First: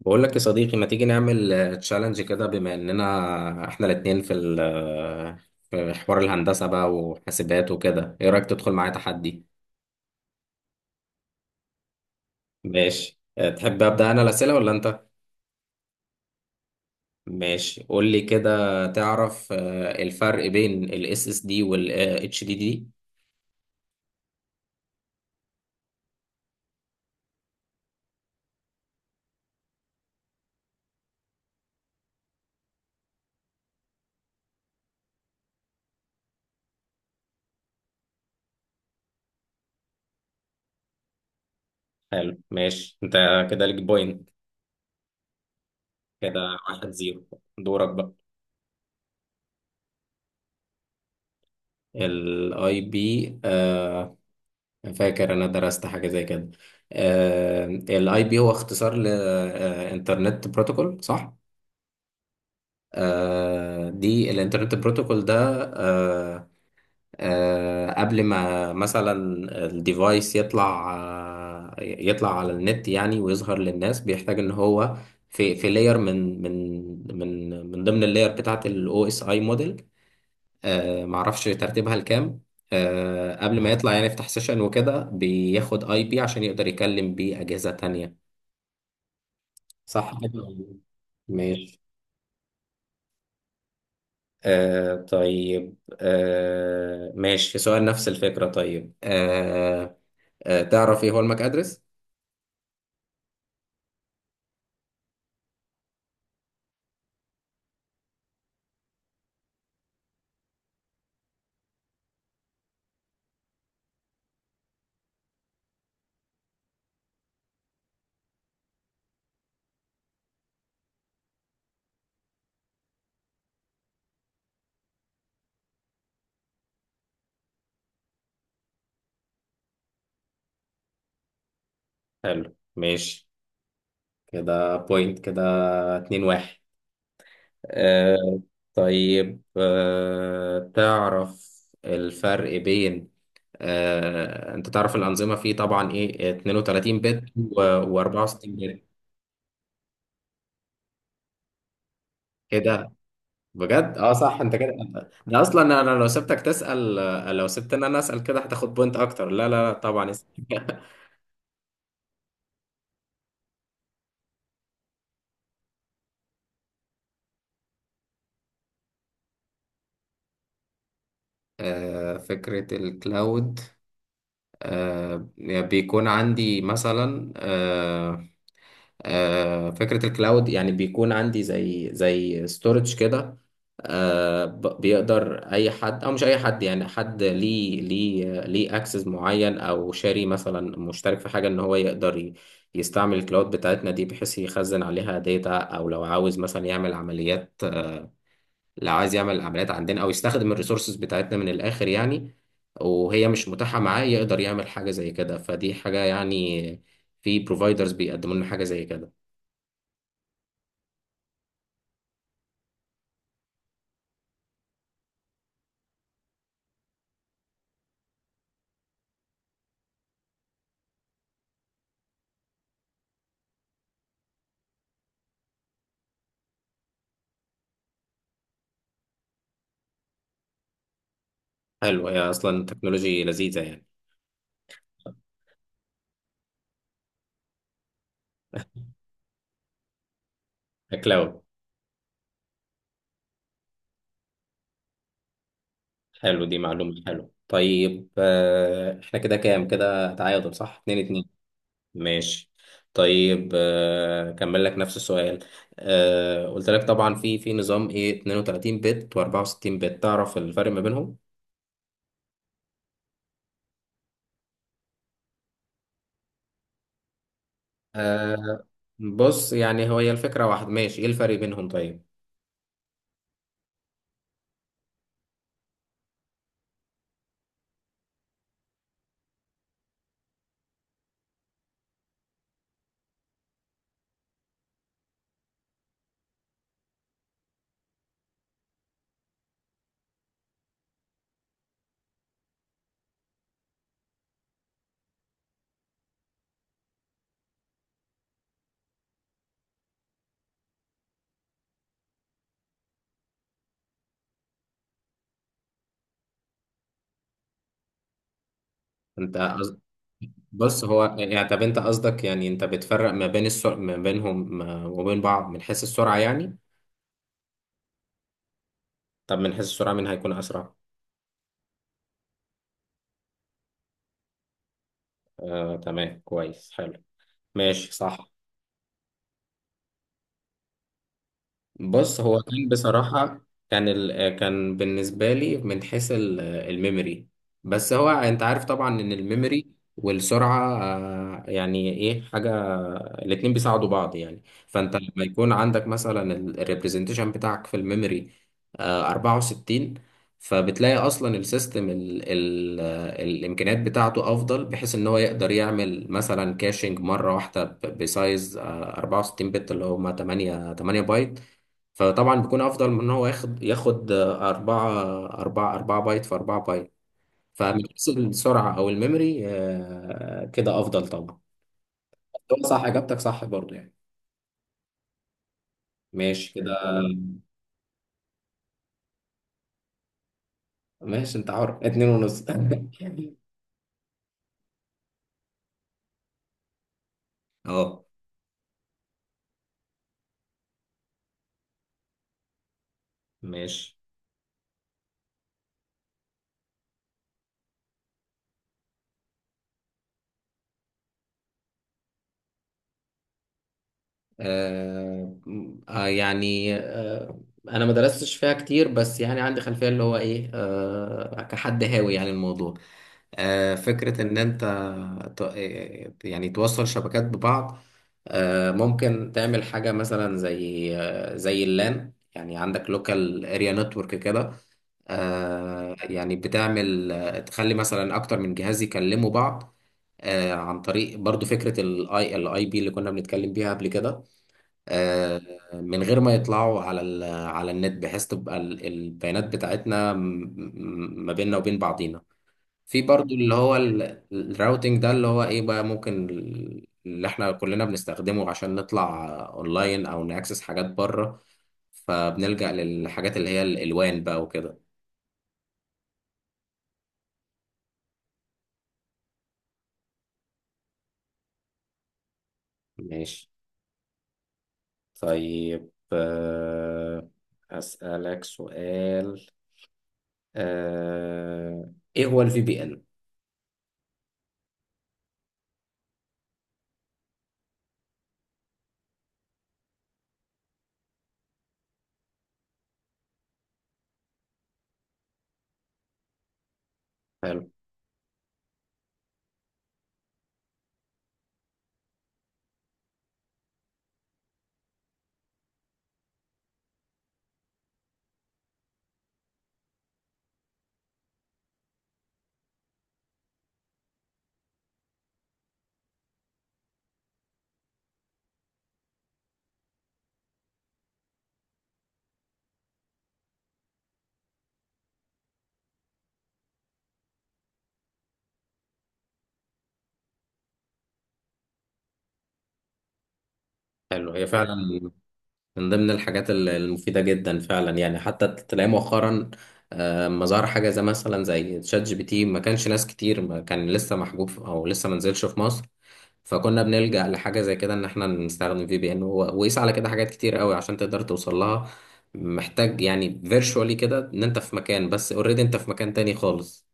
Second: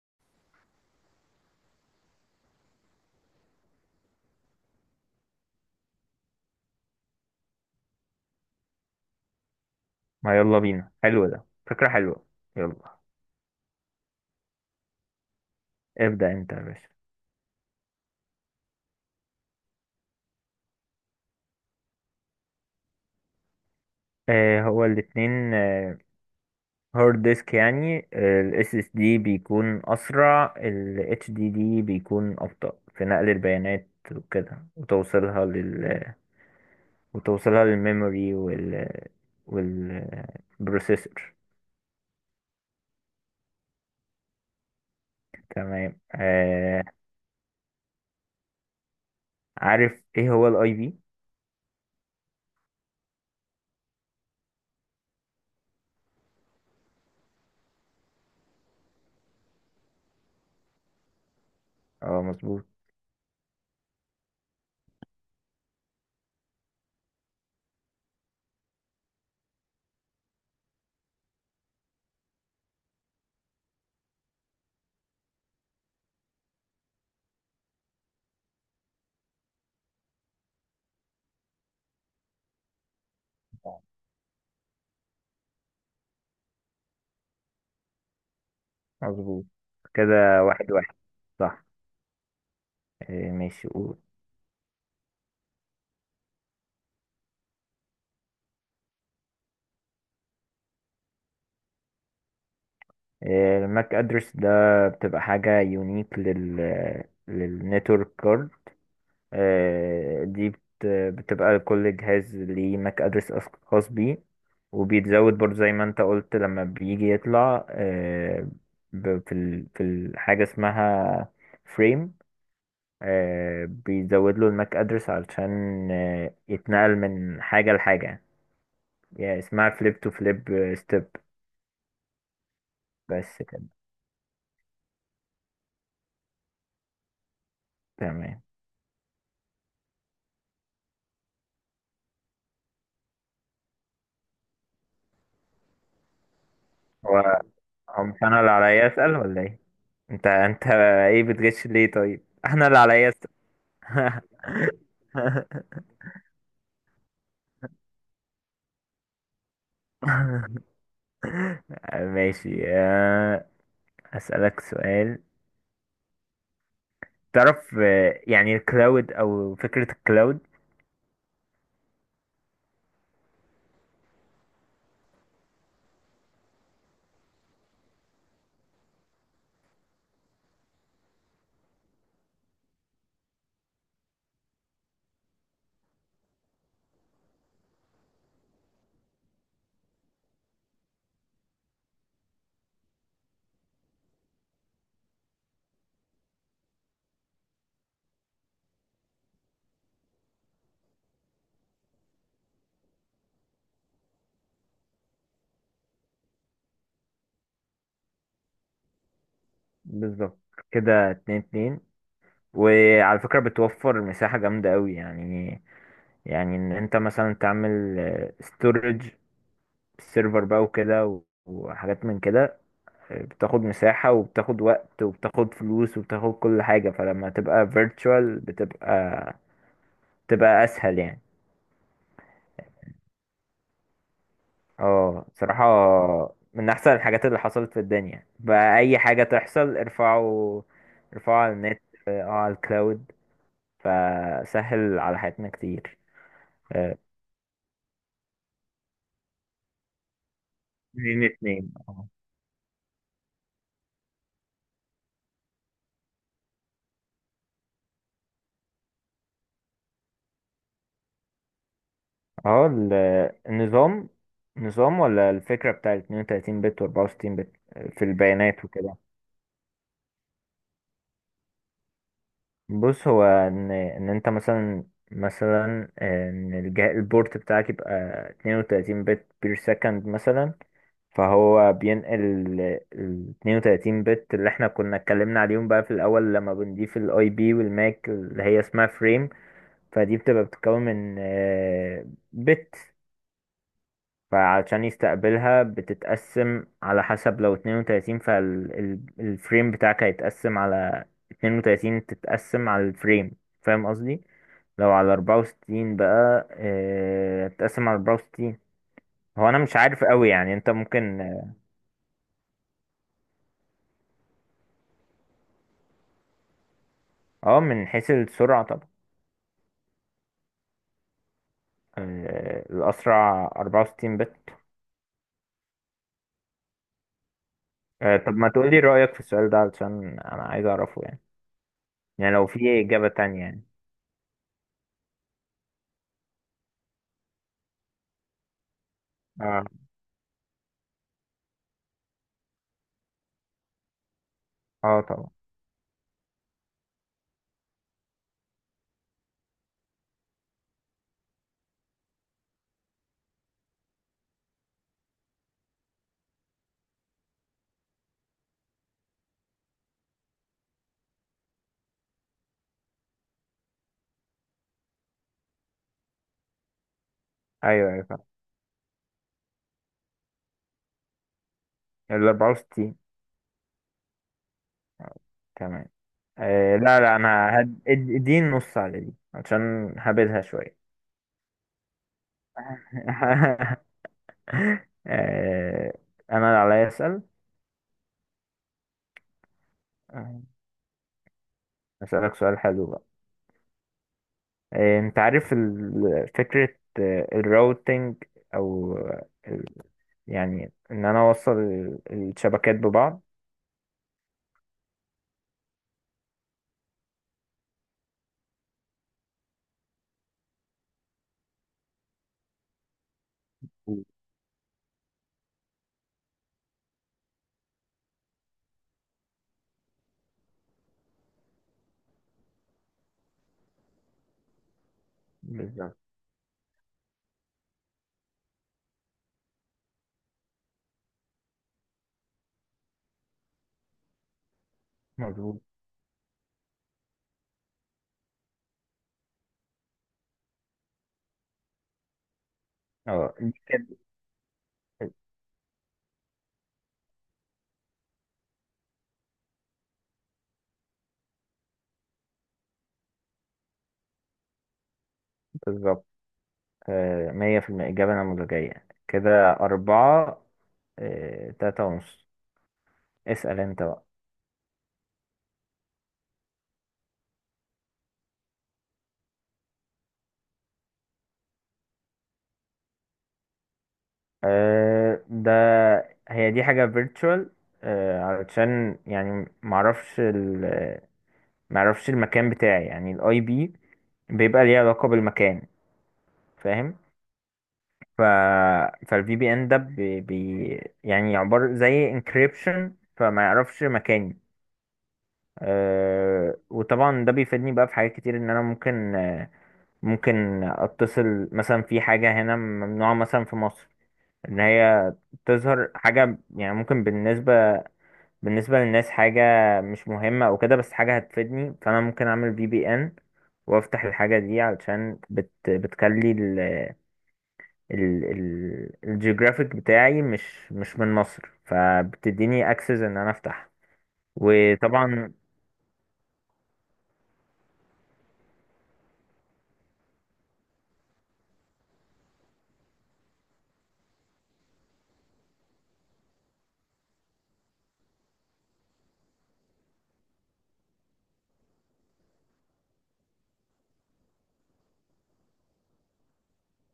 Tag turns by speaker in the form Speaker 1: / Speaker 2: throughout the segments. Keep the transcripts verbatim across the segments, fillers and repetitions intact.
Speaker 1: بقول لك يا صديقي، ما تيجي نعمل تشالنج كده بما اننا احنا الاتنين في ال- في حوار الهندسة بقى وحاسبات وكده. ايه رأيك تدخل معايا تحدي؟
Speaker 2: ما يلا بينا. حلو، ده فكرة حلوة. يلا.
Speaker 1: ماشي. أه، تحب ابدأ انا الأسئلة ولا انت؟
Speaker 2: ابدأ انت يا باشا.
Speaker 1: ماشي، قول لي كده. تعرف أه، الفرق بين الاس اس إس دي والاتش دي دي؟
Speaker 2: آه، هو الاتنين هارد ديسك، يعني الاس اس دي بيكون اسرع، ال اتش دي دي بيكون ابطأ في نقل البيانات وكده وتوصيلها لل وتوصيلها للميموري وال والبروسيسور.
Speaker 1: حلو، ماشي، انت كده ليك بوينت.
Speaker 2: تمام،
Speaker 1: كده
Speaker 2: آه.
Speaker 1: واحد زيرو. دورك بقى.
Speaker 2: عارف ايه هو الاي بي؟
Speaker 1: الاي بي؟ فاكر، انا درست حاجه زي كده. الاي بي هو اختصار لانترنت بروتوكول، صح؟
Speaker 2: اه، مظبوط،
Speaker 1: آه، دي الانترنت بروتوكول ده. آه، آه، قبل ما مثلا الديفايس يطلع، آه، يطلع على النت يعني ويظهر للناس، بيحتاج ان هو في في لاير، من من من من ضمن اللاير بتاعه الاو اس اي موديل. آه، معرفش ترتيبها لكام. آه، قبل ما يطلع يعني يفتح سيشن وكده بياخد اي بي عشان يقدر يكلم بيه اجهزة تانية.
Speaker 2: مظبوط،
Speaker 1: صح كده
Speaker 2: كده
Speaker 1: ولا
Speaker 2: واحد
Speaker 1: إيه؟
Speaker 2: واحد صح.
Speaker 1: ماشي.
Speaker 2: آه، ماشي.
Speaker 1: آه طيب، آه ماشي، في سؤال نفس الفكرة. طيب، آه آه تعرف ايه هو الماك ادرس؟
Speaker 2: الماك ادرس ده بتبقى حاجة يونيك لل للنتورك كارد. آه، دي بت- بتبقى كل جهاز ليه ماك ادرس خاص بيه، وبيتزود برضه، زي ما انت قلت، لما بيجي يطلع آه، ب- في ال- في الحاجة اسمها فريم، بيزود له الماك ادرس علشان آه، يتنقل من حاجة لحاجة، يعني اسمها فليب تو فليب ستيب.
Speaker 1: حلو، ماشي
Speaker 2: بس كده.
Speaker 1: كده بوينت. كده اتنين واحد. آه
Speaker 2: تمام.
Speaker 1: طيب، آه تعرف الفرق بين، آه، انت تعرف الانظمه فيه طبعا ايه اثنين وثلاثين بت
Speaker 2: أو مش
Speaker 1: و64
Speaker 2: انا اللي
Speaker 1: بت؟
Speaker 2: عليا اسال ولا ايه؟ انت انت ايه بتغش ليه طيب؟ احنا اللي
Speaker 1: كده
Speaker 2: عليا اسال.
Speaker 1: بجد، اه صح، انت كده ده اصلا. انا أنا لو سبتك تسال، آه، لو سبت ان انا اسال كده هتاخد بوينت اكتر. لا لا لا طبعا اسأل.
Speaker 2: ماشي. آه، اسالك سؤال. تعرف آه، يعني الكلاود او فكره الكلاود؟
Speaker 1: آه، فكره الكلاود. آه، بيكون عندي مثلا، آه، آه، فكرة الكلاود يعني بيكون عندي زي زي ستورج كده. آه، ب- بيقدر أي حد أو مش أي حد، يعني حد ليه ليه ليه أكسس معين أو شاري مثلا مشترك في حاجة، إن هو يقدر ي- يستعمل الكلاود بتاعتنا دي بحيث يخزن عليها داتا، أو لو عاوز مثلا يعمل عمليات لو عايز يعمل عمليات عندنا، أو يستخدم الريسورسز بتاعتنا من الآخر يعني، وهي مش متاحة معاه. يقدر يعمل حاجة زي كده، فدي حاجة يعني في بروفايدرز بيقدموا لنا حاجة زي كده.
Speaker 2: بالظبط، كده اتنين اتنين. وعلى فكره بتوفر مساحه جامده قوي يعني. يعني ان انت مثلا تعمل ستورج سيرفر بقى وكده و- وحاجات من كده، بتاخد مساحة وبتاخد وقت وبتاخد فلوس وبتاخد كل حاجة، فلما تبقى virtual بتبقى بتبقى أسهل يعني.
Speaker 1: حلو، هي أصلا تكنولوجي لذيذة يعني.
Speaker 2: اه، صراحة، من أحسن الحاجات اللي حصلت في الدنيا. بقى أي حاجة تحصل، ارفعوا، ارفعوا
Speaker 1: كلاود.
Speaker 2: على النت، اه، على الكلاود، فسهل على حياتنا كتير.
Speaker 1: حلو، دي
Speaker 2: اه،
Speaker 1: معلومة. حلو، طيب، آه، إحنا كده كام؟ كده تعادل، صح، اتنين اتنين.
Speaker 2: اتنين اتنين، اه.
Speaker 1: ماشي، طيب، آه، كمل لك نفس السؤال. آه، قلت لك طبعا في في نظام إيه اتنين وتلاتين بت و64 بت، تعرف الفرق ما بينهم؟
Speaker 2: اه، ال- النظام، نظام ولا الفكرة بتاع اتنين وتلاتين بت و اربعة وستين بت في البيانات
Speaker 1: آه،
Speaker 2: وكده؟
Speaker 1: بص، يعني هو هي الفكرة واحد، ماشي، إيه الفرق بينهم طيب؟
Speaker 2: بص، هو ان ان انت مثلا مثلا ان الجهاز البورت بتاعك يبقى اتنين وتلاتين بت بير سكند مثلا، فهو بينقل ال اتنين وتلاتين بت اللي احنا كنا اتكلمنا عليهم بقى في الاول لما بنضيف الاي بي والماك اللي هي اسمها فريم، فدي بتبقى بتتكون من بت. فعشان يستقبلها بتتقسم على حسب، لو اثنين وثلاثين فالفريم بتاعك هيتقسم على اثنين وثلاثين، تتقسم على الفريم، فاهم قصدي؟ لو على اربعة وستين بقى، آه، هتتقسم على اربعة وستين.
Speaker 1: أنت
Speaker 2: هو انا مش
Speaker 1: قصد-
Speaker 2: عارف قوي، يعني انت
Speaker 1: بص، هو
Speaker 2: ممكن.
Speaker 1: يعني، طب أنت قصدك يعني أنت بتفرق ما بين السرعة ما بينهم، ما- وبين بعض من حيث السرعة يعني.
Speaker 2: اه، من حيث السرعة طبعا.
Speaker 1: طب من حيث السرعة مين هيكون أسرع؟
Speaker 2: آه، الاسرع اربعة وستين بت.
Speaker 1: آه تمام، كويس، حلو، ماشي،
Speaker 2: آه، طب
Speaker 1: صح.
Speaker 2: ما تقولي رأيك في السؤال ده علشان انا عايز اعرفه يعني،
Speaker 1: بص،
Speaker 2: يعني
Speaker 1: هو
Speaker 2: لو
Speaker 1: كان
Speaker 2: في اجابة
Speaker 1: بصراحة،
Speaker 2: تانية يعني.
Speaker 1: كان ال... كان بالنسبة لي من حيث ال- الميموري. بس هو انت عارف طبعا ان
Speaker 2: اه.
Speaker 1: الميموري والسرعة، آه، يعني ايه حاجة، الاتنين بيساعدوا بعض يعني. فانت
Speaker 2: اه،
Speaker 1: لما
Speaker 2: طبعا.
Speaker 1: يكون عندك مثلا الريبريزنتيشن بتاعك في الميموري آه، أربعة وستين، فبتلاقي اصلا السيستم ال... ال... آه، الامكانيات بتاعته افضل، بحيث ان هو يقدر يعمل مثلا كاشنج مرة واحدة ب- بسايز آه، أربعة وستين بت، اللي هما تمانية تمانية بايت، فطبعا بيكون افضل من ان هو ياخد ياخد آه، أربعة أربعة أربعة بايت في أربعة بايت. فمن
Speaker 2: ايوه، ايوه،
Speaker 1: حيث
Speaker 2: فعلا
Speaker 1: السرعة أو الميموري، آه، كده أفضل طبعا.
Speaker 2: ال
Speaker 1: هو صح،
Speaker 2: اربعة وستين.
Speaker 1: إجابتك صح برضو يعني.
Speaker 2: تمام.
Speaker 1: ماشي كده.
Speaker 2: آه، لا، لا، انا هد... اد- اديني نص على دي عشان هبدها شوية.
Speaker 1: ماشي، أنت حر. اتنين ونص
Speaker 2: آه انا اللي عليا اسأل.
Speaker 1: أه
Speaker 2: آه، اسألك سؤال حلو بقى.
Speaker 1: ماشي.
Speaker 2: آه انت عارف ال- فكرة آه، الراوتينج، او آه، ال... يعني ان انا اوصل ال- الشبكات ببعض.
Speaker 1: آه آه، يعني، آه انا ما درستش فيها كتير، بس يعني عندي خلفيه اللي هو ايه، آه كحد هاوي يعني الموضوع. آه فكره ان انت ت- آه، يعني توصل شبكات ببعض. آه ممكن تعمل حاجه مثلا زي، آه زي اللان، يعني عندك لوكال اريا نتورك كده. آه
Speaker 2: بالظبط،
Speaker 1: يعني بتعمل آه، تخلي مثلا اكتر من جهاز يكلموا بعض، آه عن طريق برضو فكرة الاي الاي بي اللي كنا بنتكلم بيها قبل كده. آه،
Speaker 2: مظبوط.
Speaker 1: من غير ما يطلعوا على ال- على النت، بحيث تبقى ال- البيانات بتاعتنا م- م- ما بيننا وبين بعضينا. في برضو
Speaker 2: اه، دي
Speaker 1: اللي هو
Speaker 2: كده
Speaker 1: ال- الراوتينج ده، اللي هو ايه بقى، ممكن ال- اللي احنا كلنا بنستخدمه عشان نطلع اونلاين او ناكسس حاجات بره. فبنلجأ للحاجات اللي هي الالوان بقى وكده.
Speaker 2: بالظبط. آه، مية في المية، إجابة نموذجية، كده أربعة، آه، تلاتة ونص.
Speaker 1: ماشي،
Speaker 2: اسأل انت بقى.
Speaker 1: طيب، آه، أسألك سؤال. آه، ايه هو الفي بي ان؟
Speaker 2: أه ده هي دي حاجة virtual، أه علشان يعني معرفش ال معرفش المكان بتاعي، يعني الاي بي بيبقى ليه علاقة بالمكان، فاهم؟
Speaker 1: حلو.
Speaker 2: ف فالفي بي ان ده بي... بي يعني عبارة زي encryption، فما يعرفش مكاني. أه، وطبعا ده بيفيدني بقى في حاجات كتير، ان انا ممكن آه، ممكن اتصل مثلا في حاجة هنا ممنوعة مثلا في مصر، ان هي تظهر حاجة، يعني ممكن بالنسبة بالنسبة للناس حاجة مش مهمة او كده، بس حاجة هتفيدني، فانا ممكن اعمل في بي ان وافتح الحاجة دي، علشان بت بتخلي ال ال ال الجيوغرافيك بتاعي مش مش من مصر، فبتديني اكسس ان انا افتح.
Speaker 1: حلو هي فعلا
Speaker 2: وطبعا،
Speaker 1: من ضمن الحاجات ال- المفيدة جدا فعلا يعني. حتى تلاقي مؤخرا آه، لما ظهر حاجة زي مثلا زي تشات جي بي تي، ما كانش ناس كتير، ما كان لسه محجوب في- أو لسه ما نزلش في مصر. فكنا بنلجأ لحاجة زي كده إن إحنا نستخدم في بي إن. وقيس على كده حاجات كتير قوي عشان تقدر توصل لها. محتاج يعني فيرشوالي كده إن أنت في مكان، بس أوريدي أنت في مكان تاني خالص.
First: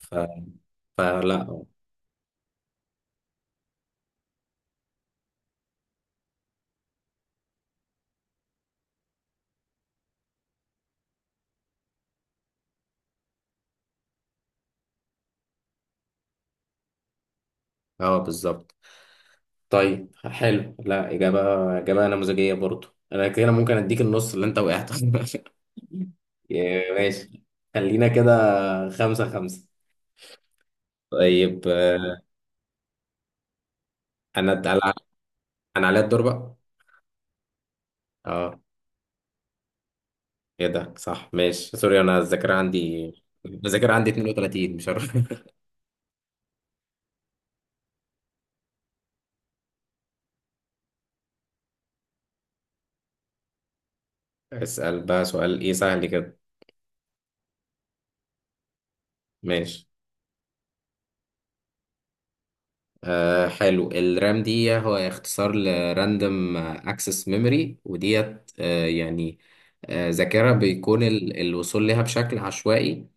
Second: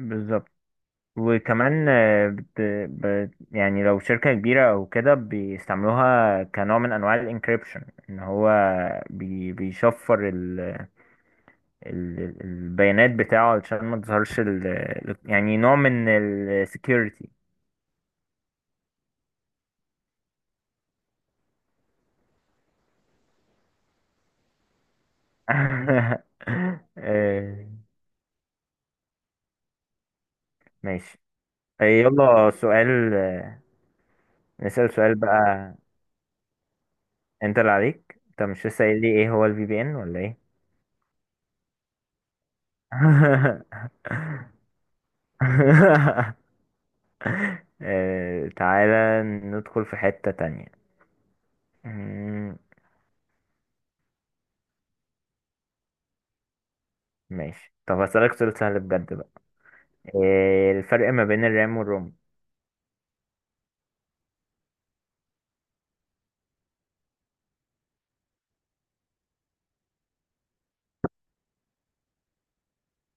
Speaker 1: ف... فلا.
Speaker 2: وكمان، آه، بت... بت... يعني لو شركة كبيرة أو كده، بيستعملوها كنوع من أنواع الانكريبشن، إن هو بي... بيشفر ال- ال- البيانات بتاعه علشان ما تظهرش ال... ال- يعني نوع من السكيورتي.
Speaker 1: اه بالظبط. طيب حلو، لا، إجابة إجابة نموذجية برضو، أنا كده ممكن أديك النص اللي أنت وقعت يا ماشي،
Speaker 2: آه،
Speaker 1: خلينا كده، خمسة خمسة.
Speaker 2: ماشي.
Speaker 1: طيب،
Speaker 2: آه،
Speaker 1: آه،
Speaker 2: يلا سؤال. آه،
Speaker 1: أنا أنا
Speaker 2: نسأل سؤال بقى.
Speaker 1: أنا عليا الدور بقى.
Speaker 2: انت اللي عليك، انت
Speaker 1: أه،
Speaker 2: مش لسه قايل لي ايه هو الفي بي ان ولا ايه؟
Speaker 1: إيه ده، صح، ماشي، سوري، أنا الذاكرة عندي الذاكرة عندي اتنين وتلاتين، مش عارف
Speaker 2: آه، تعالى ندخل في حتة تانية. مم.
Speaker 1: اسأل بقى سؤال إيه سهل كده.
Speaker 2: ماشي، طب هسألك سؤال سهل بجد بقى.
Speaker 1: ماشي.
Speaker 2: آه، الفرق ما بين الرام والروم؟
Speaker 1: آه حلو، الرام دي هو اختصار لراندوم اكسس ميموري، وديت آه يعني، آه ذاكرة بيكون ال- الوصول لها بشكل عشوائي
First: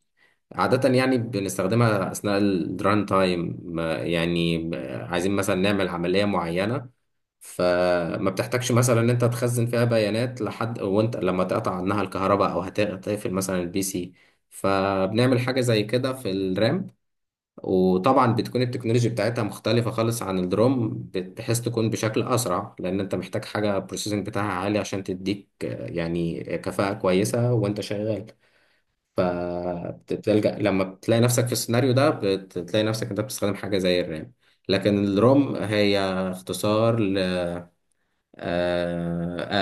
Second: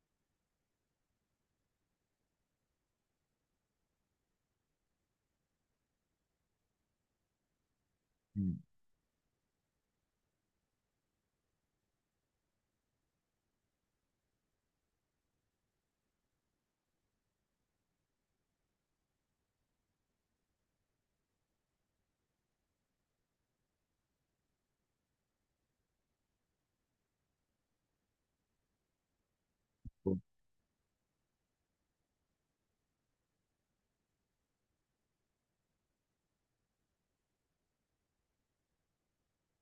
Speaker 1: عادة، يعني بنستخدمها أثناء الران تايم. يعني آه، عايزين مثلا نعمل عملية معينة، فما
Speaker 2: مم.
Speaker 1: بتحتاجش مثلا ان انت تخزن فيها بيانات لحد وانت لما تقطع عنها الكهرباء او هتقفل مثلا البي سي. فبنعمل حاجة زي كده في الرام. وطبعا بتكون التكنولوجيا بتاعتها مختلفة خالص عن الدروم، بت- بحيث تكون بشكل أسرع، لأن أنت محتاج حاجة بروسيسنج بتاعها عالي عشان تديك آه، يعني كفاءة كويسة وأنت شغال. فبتلجأ لما بتلاقي نفسك في السيناريو ده بتلاقي نفسك أنت بتستخدم حاجة زي الرام. لكن الروم هي اختصار ل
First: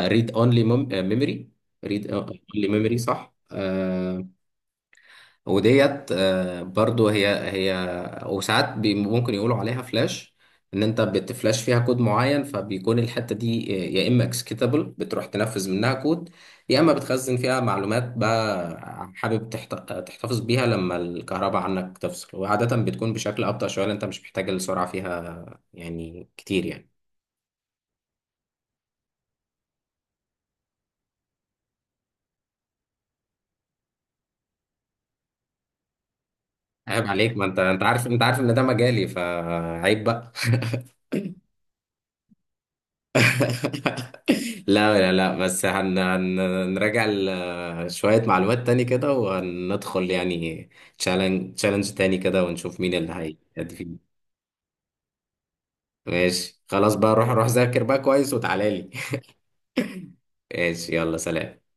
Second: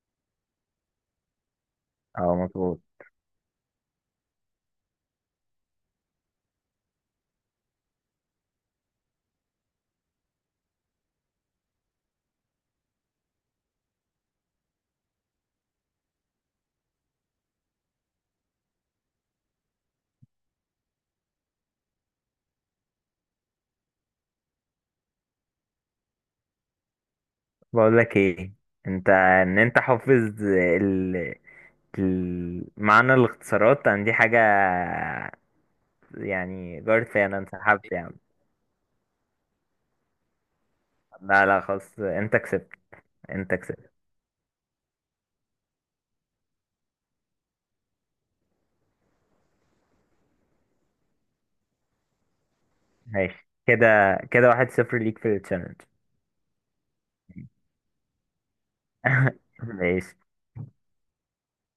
Speaker 1: ريد اونلي ميموري. ريد
Speaker 2: اه،
Speaker 1: اونلي
Speaker 2: مظبوط.
Speaker 1: ميموري صح، آه، وديت آه، برضو هي هي وساعات بي- ممكن يقولوا عليها فلاش، ان انت بتفلاش فيها كود معين. فبيكون الحتة دي آه، يا اما اكسكيتابل بتروح تنفذ منها كود، يا اما بتخزن فيها معلومات بقى حابب تحت- تحتفظ بيها لما الكهرباء عنك تفصل. وعادة بتكون بشكل ابطأ شوية لأن انت مش محتاج السرعة فيها يعني كتير يعني.
Speaker 2: بقول لك ايه، انت ان انت حافظ ال... ال... معنى الاختصارات عن دي حاجة؟ يعني
Speaker 1: عيب
Speaker 2: جارتي،
Speaker 1: عليك،
Speaker 2: انا
Speaker 1: ما انت انت
Speaker 2: انسحبت
Speaker 1: عارف،
Speaker 2: يعني.
Speaker 1: انت عارف ان ده مجالي، فعيب بقى
Speaker 2: لا، لا، خلاص، انت كسبت، انت كسبت.
Speaker 1: لا لا لا، بس هن هن- هنراجع ال- شوية معلومات تاني كده، وهندخل يعني تشالنج تشالنج تاني كده، ونشوف مين اللي
Speaker 2: ماشي
Speaker 1: هيأدي
Speaker 2: كده،
Speaker 1: فيه.
Speaker 2: كده واحد صفر ليك في التشالنج.
Speaker 1: ماشي، خلاص بقى، روح روح ذاكر بقى كويس وتعالى لي
Speaker 2: ماشي.
Speaker 1: ماشي، يلا سلام.